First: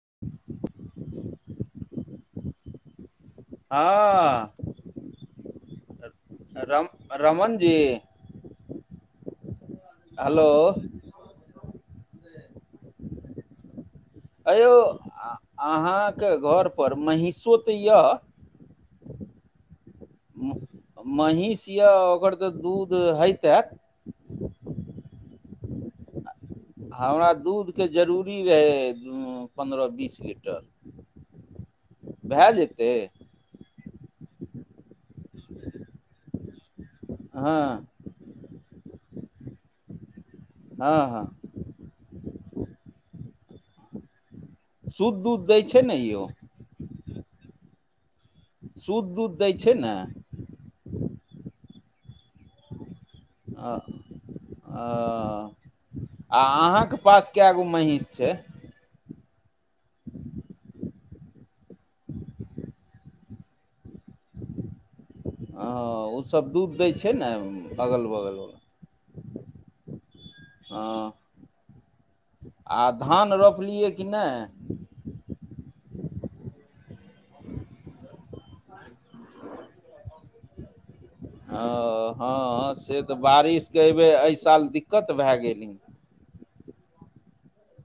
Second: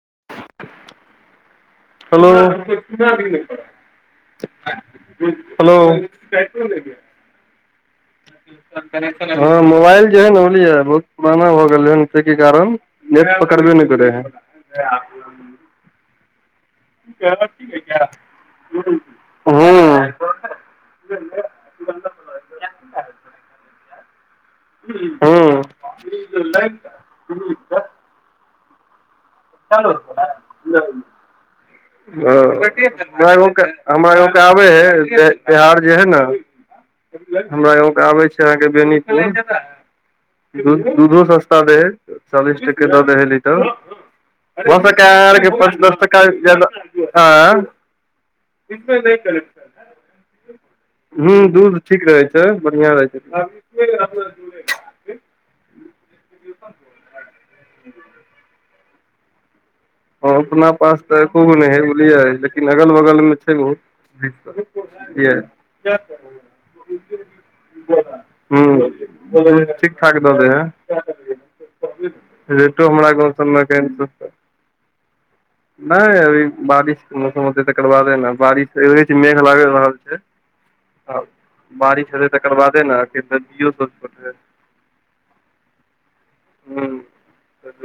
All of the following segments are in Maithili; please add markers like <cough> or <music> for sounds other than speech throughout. हेलो हँ नहि रम रमन जी हेलो <inaudible> ह मोबाइल जे है न हेलो बुझलिये बहुत पुराना भ गेल है के कारण नेट पकड़बे करै है अ यौ अहाँके घर पर महीँषो तऽ यए हूँ म महीँष यए ओकर तऽ दूध होइतै हँ हमरा दूधके जरूरी रहै पन्द्रह बीस लीटर <inaudible> भए हमरा जेतै यं के आबे है बिहार जे है ने हँ हमरा य के आबे छै अहके हँ दूधो हँ सस्ता दे ह चालीस टके दऽ देै ही तऽ भ शुद्ध आर दूध दै पाँच छै ने दस टका यौ हँ इमे शुद्ध नहि दूध दै कनेेक्शन छै ने है हू दूध ठीक रहे छै बढ़ियां रहे छै आ अहाँके पास कए गो महींस छै हँ अपना पास तऽ एको गो नहि हइ बुझलियै लेकिन अगल बगलमे छै ओ हँ ओसभ दूध दै छै ने अगल हूँ बगलवला ठीक ठाक द देै हँ ह आ रेटो हमरा गाँव धान सभमे क रोपलियै कि इन्टे नहि नहि अभी बारिशके मौसम होतै तकर बाद है ने बारिश छै मेघ लागि रहल छै बारिश ओ हेतै तकर हँ बादे ने से तऽ नदियो सब बारिशके छोट हबे ह एहि साल दिक्कत भए गेली <inaudible> ह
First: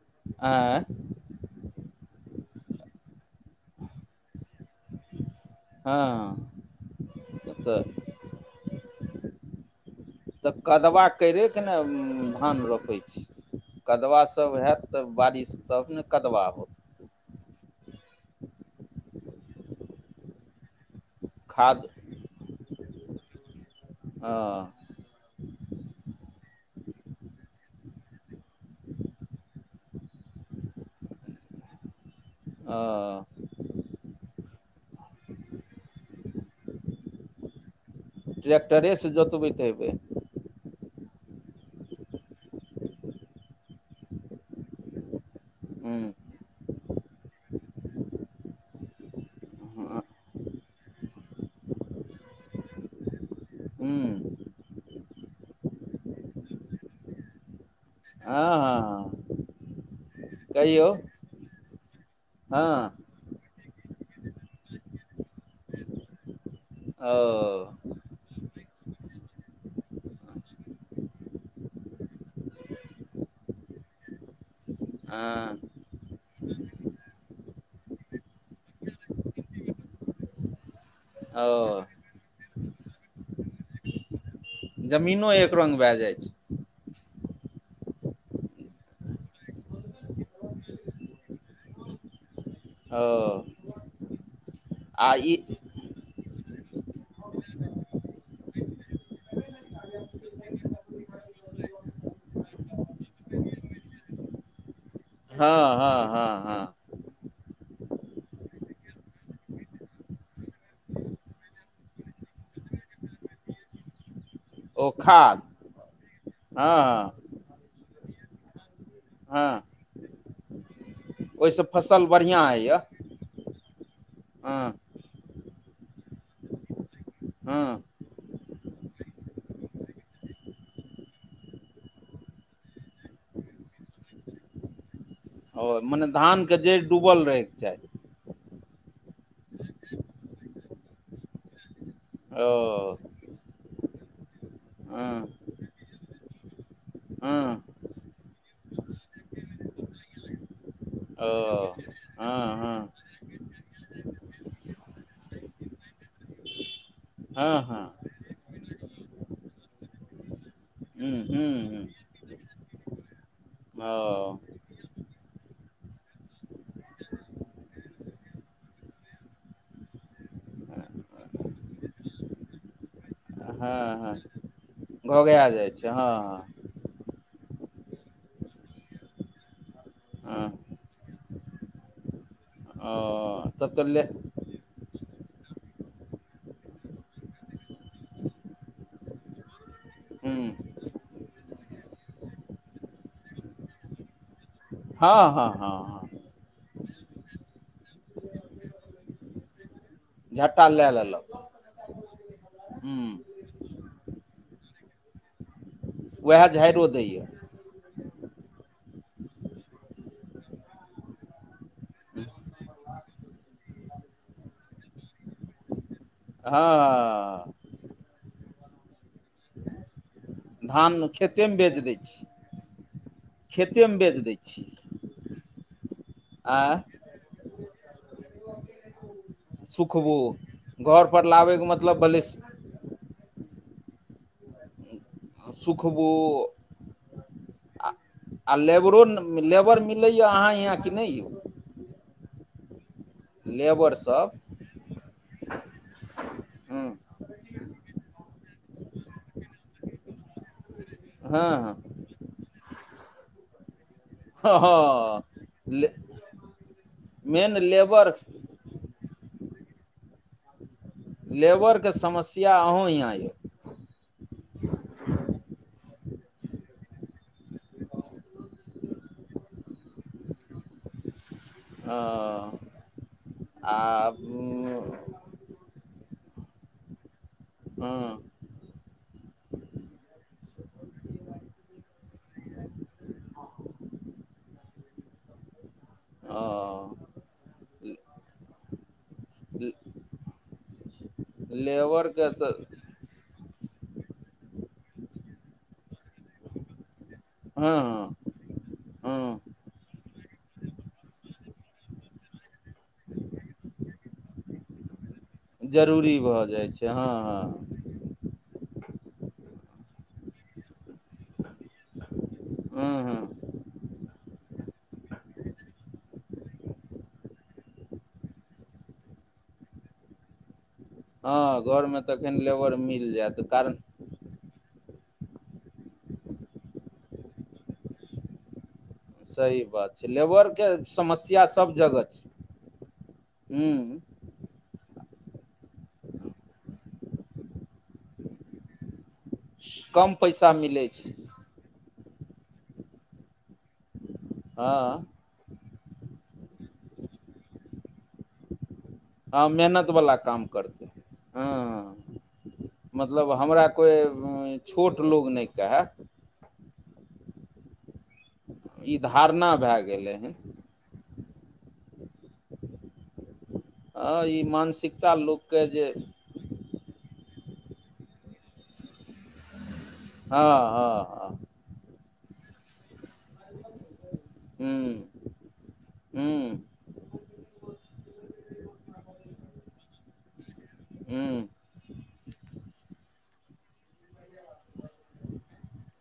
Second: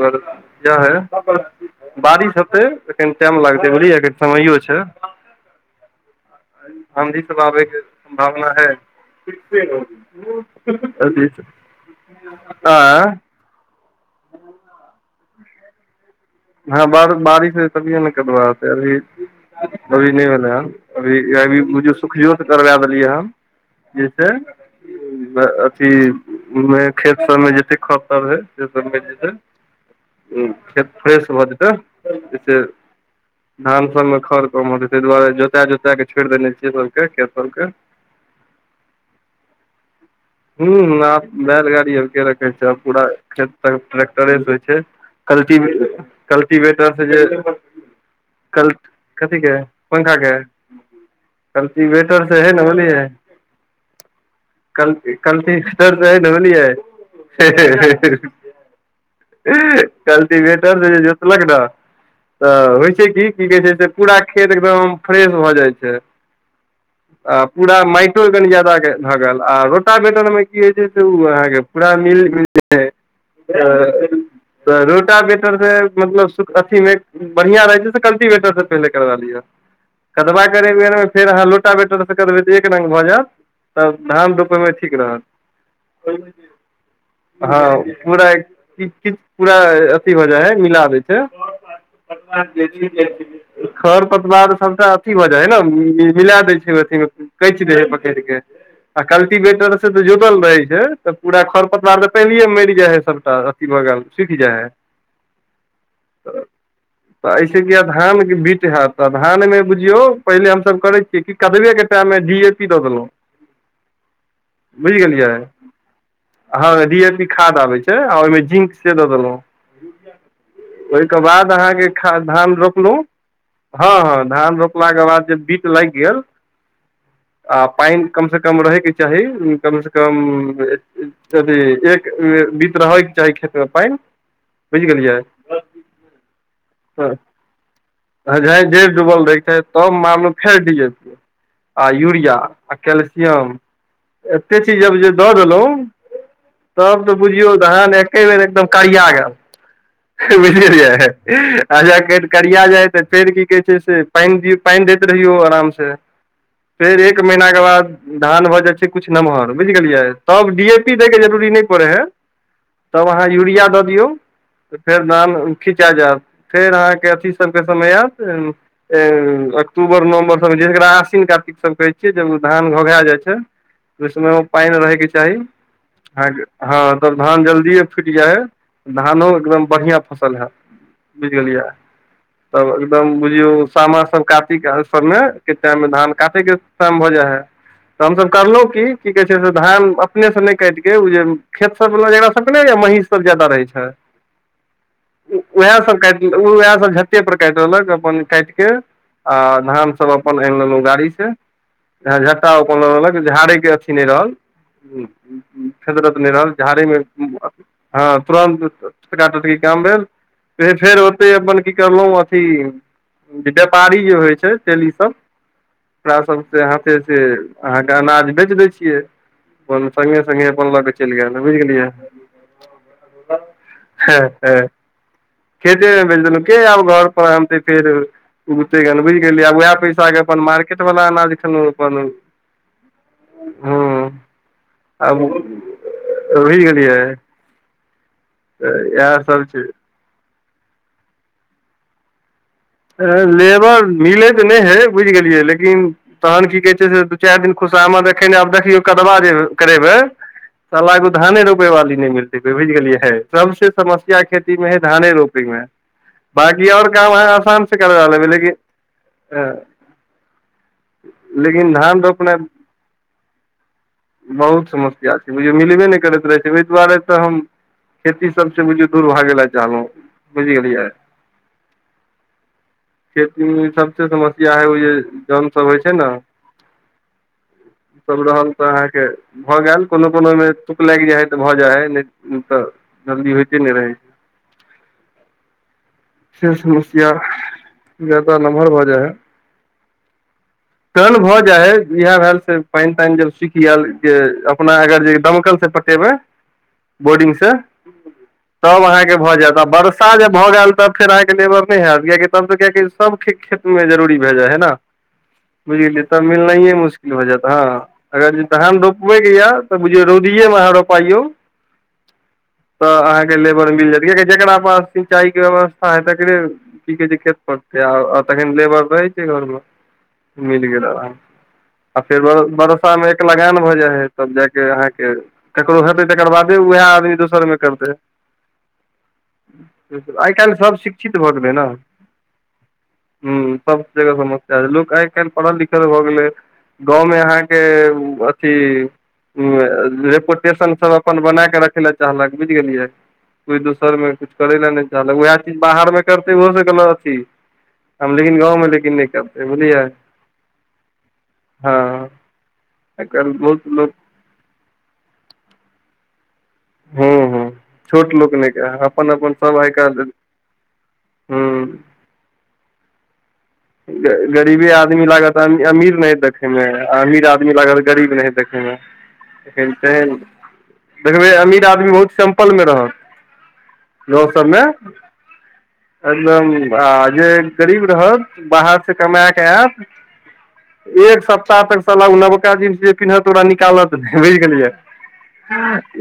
इह है बारिश टाइम लागतै बुझलियै समयो छै हँ आाँधी सब आबैके तऽ सम्भावना है तऽ कदवा करयके ने धान रोपै आँ छी कदवा सब होयत तब बारिश तब ने कदवा होत हँ ब बारिश ह तभिए ने कबाै अभी अभी नहि भेलै ह अभी अभी खाद बुझियौ सुखियोसँ करबा देलियै हन हँ जस अथीमे खेत सबमे जते खर सभ है से सबमे जे छै खत फ्रेश भऽ जेतै जैस हँ धान सब मे खर कम होै ताहि दुआरे जोता जोता क छोड़ि देने छियै सबके खेत सबके ट्र्टरे से जतबीतब ह आब बैलगाड़ी आर के रखे छै आ पूरा खेत त ट्रैेक्टरे से होइ छै कलट हूँ कल्टबेट कथी के हूँ पंखा के कलची वेटर से है ने बोलिय कल कल ठ सर तय ननीय हँ हँ कहियौ कल्टिवेटर जोतलक ने तऽ हँ होइ छै की की कह छै पूरा खेत एकदम फ्रेश भऽ जाइ छै आ ओ पूरा माट कनि ज्यादा भऽ गेल आ रो ा वेतर मे की होइ छै से ओ अहाँके पूरा मिल तऽ रोटा हँ वेटरसँ मतलब अथीमे बढ़िआँ रहैत छै से कलटीवेटरसँ पहिले करवा लिअ कदबा करके फेर अहाँ ओ लोटाै तऽ एक रङग भऽ जायत त धान रोप जमीनो एक रङ्ग भए जाइ छै हँ पूरा कि पूरा अथी हो जाइ हइ मिला दै छै <inaudible> ओ खर पतवार सबस आ अथी भऽ ई जाइ है ने मिला दे छै अथी मे कच दे पकड़ के आ कल्टिवेटर तऽ जुटल रहै छै तऽ पूरा खर पतवार तऽ पहिले मरि जाए है सभटा अथी भऽ गेल सुखि जाए है हँ हँ हँ हँ तऽ एहिस कि धानके बीट हयत तऽ धानमे बुझियौ पहिले हमसभ करै छियै कि कदबेके टाइममे जी ए पी दऽ दलहु <inaudible> बुझि गेलियै खाद हँ ह डी हँ ए पी खाद आबै छै ओहि जिंद से दऽ देलहु हँ ओहिके बाद ओहिसँ अहाँके फसल खाद बढ़िआँ धान होइए रोपलहुँ हँ हँ धान रोपलाक के बाद जे बीट लागि गेल आ हँ पानि कमसँ कम रहैके चाही कमसँ कम अथी एक बीत रहयके चाही खेतमे पानि बुझ गेललिय ओ मने धानके जड़ि डूबल रहैके चाही जे डुबल रहै छै तब मानलू फेर डी ऐ पी आ यूरिया आ ओ कैल्सियम एतेक चीज आब जे हँ दऽ देलहुँ तब तऽ बुझियौ हँ धहन एके बेर एकदम करिया गेल बुझियै ओ अच्छा हँ करिया हँ जाइ तऽ फेर की कहै छै से पानि दियौ पानि रहि आरामेर महीना हँ के हँ बाद धान भो जाइ छे किछु नमहर बुझि गेलियै तब डी ए पी ह्म दैके जरूरी ह्म नहि पड़ै ह्म हइ तब अहाँ यूरिया दऽ ओ दियौ तऽ फेर धान खीचा जायत फेर अहाँके अथी सभके समय आयत अक्टूबर नवम्बर सभ जेकरा आस्विन कार्तिक सभ कहै छियै जब ओ धान घघा जाइ छै हँ ओहि हँ समयमे पानि रहयके चाही घोघा जाइ छै हँ अहाँके हँ तब धान जल्दिए फुटि जाइ हइ धानो एकदम बढ़िआँ फसल हँ हइ बुझि गेलियै तब हँ एकदम ओ बुझियौ तब तऽ ले सामा सब काातिक क ने के टाइम मे धान काटे के टाइम भऽ जाइ है तऽ हमसभ करलहुँ की कहे छै से धान अपने से नहि ह्म काट के ओ जे खेत सब वाल ज सब अपने या महीष सब ज्यादा रहै छै हँ हँ हँ वएह सब हँ का ते पर काट दक अपन काट के आ धान सब अपन आनि झट्टा लेलहुँ लए गाड़ी से लेलक झट्टा ओ अपन लक हूँ झाड़ेके अथी नहि रहल ह फेदरत नहि उएह रहल झाड़िो झड़ेमे दैए हँ तुरन्त टकाटटकी काम भेल फेर ओते अपन की करलहुँ अथी जे व्यापारी जे होइ छै तेल ईसभ ओरा सब से हाथ से हँ अहाँके अनाज बेच दय छियै अपन छेलियै अपन लऽ के धान चलि गेल खेतेमे बुझि बेच गेलियै दै छी खेतेमे बेच दै छियै मे खेते बेंच देलौं के आब घर पर अनतै <unintelligible> केली आ उएह पैसा सुखबू के अपन मार्केट वाला घरपर अनाज लाबयके खेलहु अपन मतलब भेलै हँ आब सुखबू रहि गेलियै <unintelligible> आ आ तऽ लेबरो इएह सब छै लेबर मिलैए अहाँ हीयां कि नहि यौ लेबर मिलै लेबरसभ तऽ नहि है बुझि गेलियै लेकिन तहन की कहै छै हँ से दू चारि दिन खुशामद एखेने आब देखियो कदबा जे करेबै साला कोइ धाने रोपै हँ वाली नहि मिलतै कोइ बुझि गेलियै है सबसे समस्या या खेती मे है धाने हँ रोपैमे ले बाकी आओर काम अहाँ मेन आसान से करवा लेबर लेबै लेकिन हँ लेबरके समस्या अहूँ हीयां अइ बहुत समस्या छै बुझियौ मिलबे नहि करैत रहै छै ओहि दुआरे तऽ हम खेती सभसँ बुझियौ दूर भागए ले चाहलौं बुझि गेलियै ओ खेतीमे सभसँ समस्या हइ उ जे हँ जौन सभ होइ छै न <inaudible> सभ रहल तऽ अहाँके भऽ गेल कोनो कोनो मे तुक लागि जाइ हइ तऽ भऽ जाइ हइ नहि तऽ जल्दी होयते नहि रहै <inaudible> से समस्या ह जायदा लमहर भऽ जाय है टर्न भऽ जाइ हइ इएह लेबरके भेल तऽ से पानि तानि जब सुखि की आयल जे अपना अगर जे दमकल से पटेबै बोर्डिंगसँ हँ तब अहाँके भऽ हँ जायत आ वर्षा जे भऽ गेलय तब फेर अहाँके लेबर नहि हेत कियकि तब तऽ कियाकि सभ खेत मे जरूरी भए जाइ है न <inaudible> बुझि गेलियै तब भऽ जाइ मिलनाइये छै हँ मुश्किल भऽ जाएत हँ अगर जे धान रोपबैके ये तऽ बुझियौ रौदिये मे अहाँ रोपा लियौ <inaudible> तऽ अहाँके हँ लेबर मिल जायत कियाकि जकरा पास सिंचाइके व्यवस्था हय तकरे की कहैत छै खेतपर आ तखन लेबर रहै छै घरमे मिल गेल आराम हँ घरमे सँ फेर तखन लेबर वर्षा मे मिल एक जायत लगान भऽ कारण जाइ है तब जा अहाँके ककरो हेतै तकर बादे उएह आदमी दोसरमे करतै सही बात छै आइ काल्हि लेबरके सभ शिक्षित भऽ समस्या गेलै न सभ जगह छै हँ सब ह जगह समस्या <unintelligible> लोक आइ काल्हि पढ़ल लिखल भऽ गेलै गाँवमे अहाँके अथी कम पैसा रेपुटेशन मिलै सब छै अपन बना कऽ रखैय ले चाहलक बुझि गेलियै कोइ दोसरमे कुछ करै ले नहि हँ चाहलक उएह चीज बाहरमे करतै ओहोसँ अथी हम लेकिन गाँंव मे लेकिन नहि हँ करतै बुझलियै मेहनतवला काम करतै हँ आइ मतलब काल्हि हमरा बहुत लोक कोइ छोट लोक नहि कहे ह्मँ ह्मँ छोट लोक नहि केहे ई अपन अपन धारणा सभ आइ भए काल्हि गेलै हन हूँ हँ ई गरीबे आदमी मानसिकता लागत लोकके जे अमीर नाहित देखैमे आ अमीर आदमी लागल गरीब नाहित देखै मे हँ देखबै हँ अमीर आदमी बहुत सिम्पल मे रहत गाँव सबमे हँ हुँ एकदम हुँ आ जे गरीब रहत बाहर से कमाके एत एक हुँ सप्ताह तक साला ओ नबका जींस जे पिन्हत ओकरा निकालत नहि बुझि गेलियै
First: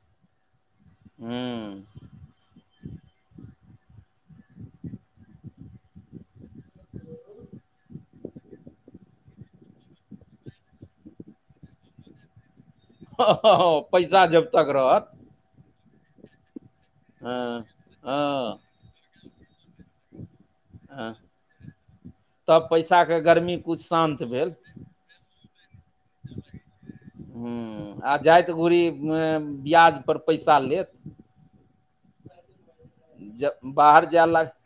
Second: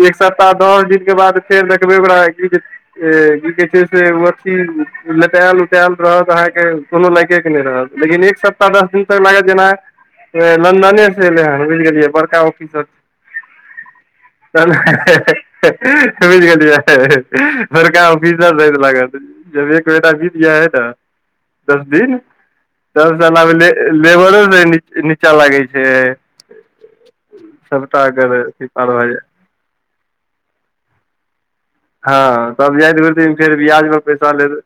एक सप्ताह दस दिन के बाद हुँ फेर देखबै ओकरा की कहै छै से लेटायल उटायल रहत अहाँके कोनो लागिके नहि रहत लेकिन एक सप्ताह दस दिन तक लागत जेना लन्दने सँ एलैय बूझि गेलियै बड़काऑफिसर ह हं पैसा जब तक रहत समैझ गेलियै हँ बड़का औफिसर हँ जँका लागत जब एक महीना बीत जाय है न हँ दस दिन तब दस पैसाके दना गर्मी कुछ शान्त लेबरो भेल नीचा लागै छै हुँ सबटा आ एकर जाति अथी गोरी पार भऽ जाइ ब्याजपर पैसा लेत हँ तब जाइत घुर दिन फेर जब बियाज पर बाहर जाय पैसा लाग लेत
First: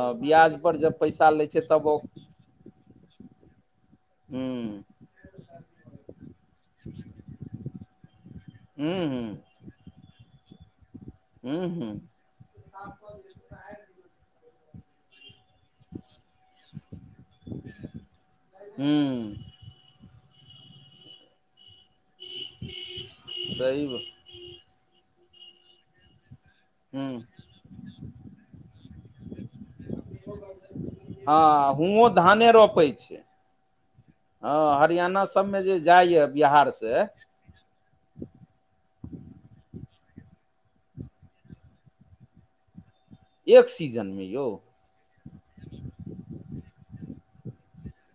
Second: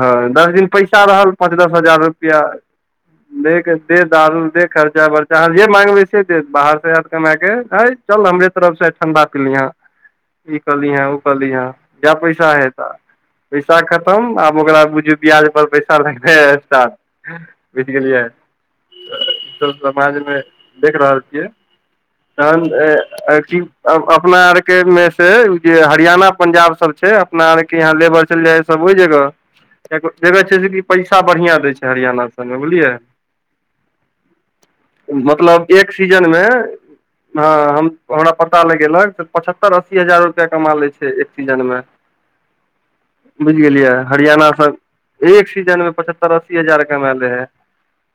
हँ दस ब्याज दिन पर जब पैसा रहल लै पाँच छै दस तब ओ हजार रुपैआ <inaudible> दे दारू दे हुँ खर्चा बर्चा अहाँ जे माँगबै से देत बाहर से आयत कमाके ह चल हम हमरे तरफ से हुँ ठंडा हुँ पी लिहां हे ई कहलीहे उ कलिहां हुँ हुँ जा पैसा ह ता पैसा खतम आब ओकरा बुझू ब्याजपर पैसा लगतै स्टार्ट बुझि गेलियै हुँ ई सब समाजमे देख रहल छियै सही तहन अपना आरके मे छै उ जे हरियाणा पंजाब सब हुँ छै अपना आर के यहाँ लेबर चल जाइ सब ओहि जगह एगो जगह छै से कि पैसा बढ़िआँ दै हँ छै हुओं हरियाणा धाने सभमे बुझलियै रोपै छै हँ हरियाणा सभमे मतलब जे एक जाइए सीजन मे बिहारसे हँ हम हमरा पता लगेलक पचहत्तर अस्सी हजार रुपैया कमा लै छै एक सीजनमे बुझि एक गेलियै सीजनमे यौ हरियाणासँ एक सीजनमे पचहत्तरि अस्सी हजार कमा लै हए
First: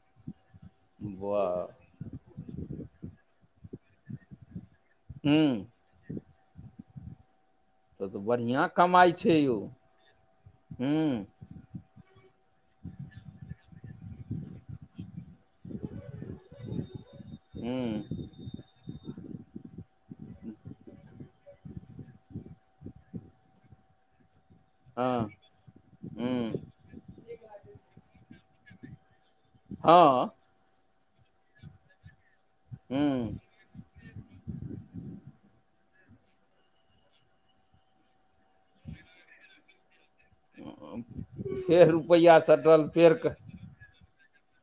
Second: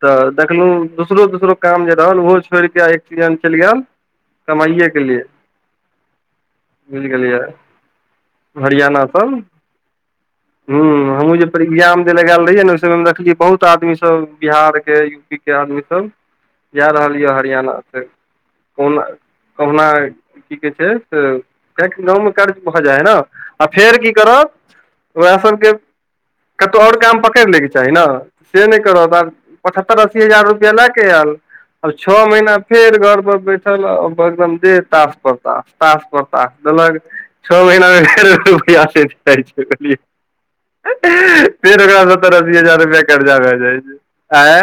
तऽ देखलहुँ दोसरो वाह दोसरो काम जे रहल ओहो छोड़ि कऽ एक सीजन चलि गेल कमाइए हूं मिल गेल यार बढ़िआँ कमाइ छै यौ हूं लगायल रहहियै ने ओहि सब देखलियै बहुत आदमी सब बिहार के यूपी के आदमी सब जा रहल य हरियाणा हुँ कहुना कहुना की कहै छै से गाँवमे कर्ज भऽ जाय है ने आ फेर की करत हँ ओकरा सब के हुँ कतहु आओर काम पकड़ि लैके चाही ने से नहि करत आ पचत्तर अस्सी हँ हजार रुपया लाग के आएल आब छओ महीना फेर घर हुँ पर बैठल एकदम दे तास पर तास तास पर तास देलक छओ महीनामे फेर रुपया सइठ जाय छै बुझलियै फेर ओकरा सत्तर रुपैआ अस्सी हजार सटल रुपआ फेर क कर्जा भए जाइ छै आंय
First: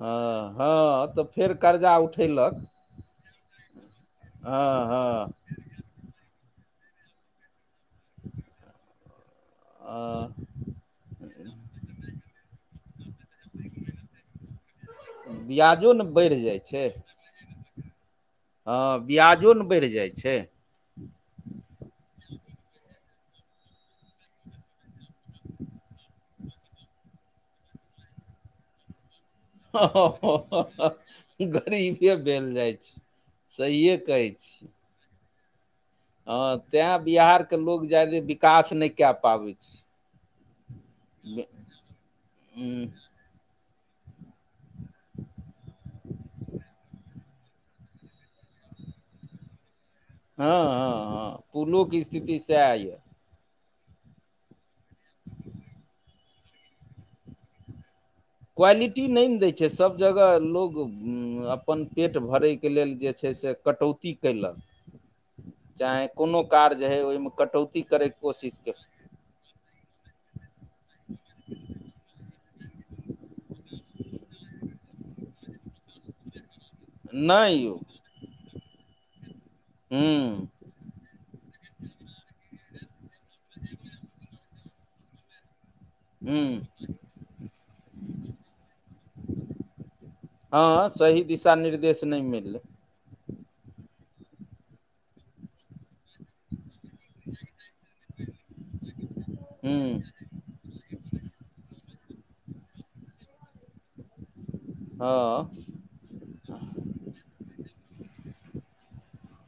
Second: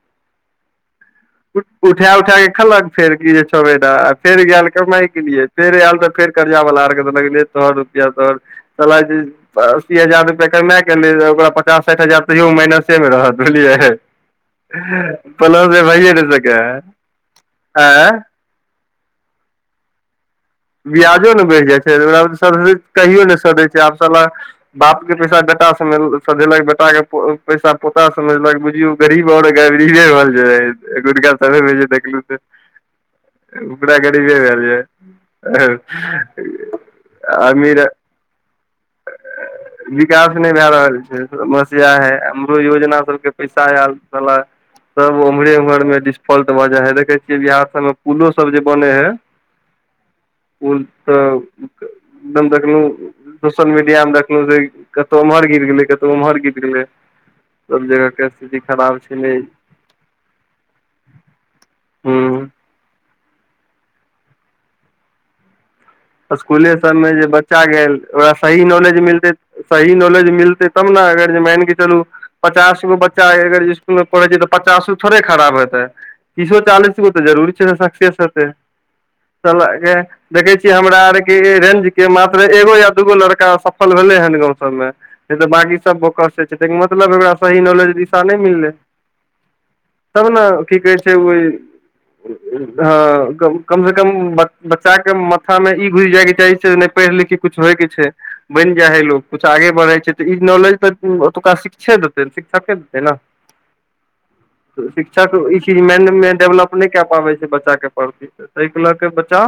हँ हँ तऽ फेर कर्जा उठा उठा क उठेलक खेलक फेर इ छः महिना फेर गाएल हँ कमाइ के हँ लिए फेर आयल तऽ फेर कर्जा बाला आर के तऽ लगले तोहर रुपया तोहर च अस्सी अ हजार रुपया कमा के एले ओकरा पचास साठि हजार तइयो माइनसे मे रहत बुझलिय पलसमे ब्याजो ने भइये नइ बढ़ि जाइ छै सकइया एं हँ ब्याजो ने बढ़ि जाइ छै ब्याजो ने बढ़ि जाय छै एना मे कहियो ने सधे छै आब साला बाप के पैसा कटा सम सधेलक बेटाके पैसा पोता सधेलक बुझियौ गरीब ग नहि रहल छै गकाल समयमे जे गरीबे देखल छै भेल जाइ छै <unintelligible> सहिए उकड़ा करी कहै जे छी भेलल छै हँ तैँ बिहारके लोक जादे विकास नहि कए पाबै छै विकास नहि भए रहल छै समस्या है हमरो हँ योजना सबके पैसा आयल छला सब ओम्हरे उम्हर मे डिस्फल्ट भऽ जाइ है देखै छियै बिहार सबमे पुलो सब जे बनै है <inaudible> पुल हँ तऽ हँ पुलोके स्थिति एकदम सएह देखलो यए सोसल मीडिया मे देखलहु कतहु उमहर गिर गेल कतहु उमहर गिर गेल सब जगह के स्थिति खराब क्वालिटी नहि छलै ने दै छै सभ जगह लोक अपन पेट हूँ भरयके लेल जे छै से कटौती कयलक चाहे कोनो स्कूले कार्य हइ सबमे जे ओहिमे बच्चा कटौती गेल करयके ओकरा कोशिश सही केलक नॉलेज मिलतै सही नॉलेज मिलते तब ने अगर माइन के चलू पचास गो बच्चा अगर इसकुल मे पढ़े छै तऽ पचासो थोड़े खराब हेते तिसो चालिस गो त जरूरी नहि यौ छै सकसेस हेतइ साला के हूँ देखे छीय हमरा आर के रेंज के मात्र एगो या दूगो लड़का सफल भेलै हन ग सबमे नहि त बाकी सब बोकसे हूँ छै तइ के मतलब एकरा सही नॉलेज दिशा नहि मिललै तब ने की हँ कहै छै सही ओहि दिशा निर्देश नहि मिललै ह कम से कम बच्चा के माथा मे ई घुस जाइ के चाही छै नहि पढ़ि लिखे कुछ होय के छै बनि जाइ ह लग कुछ आगे बढ़े हूँ छै तऽ ई नॉलेज तऽ ओतुका शिक्षे देतै शिक्षके देतै ने तऽ शिक्षक हँ ई चीज माइंड मे डेवलप नहि कए पाबै छै बच्चाके पढ़ति तइके लऽ कऽ बच्चा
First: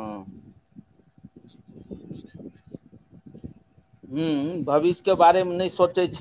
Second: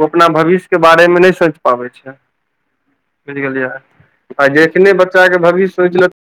ओ अपना भविष्यके बारेमे नहि सोचि पाबै छै बुझि गेलियै आ हूँ जखने भविष्यके बच्चाके बारेमे नहि भविष्य सोच सोचै ल छै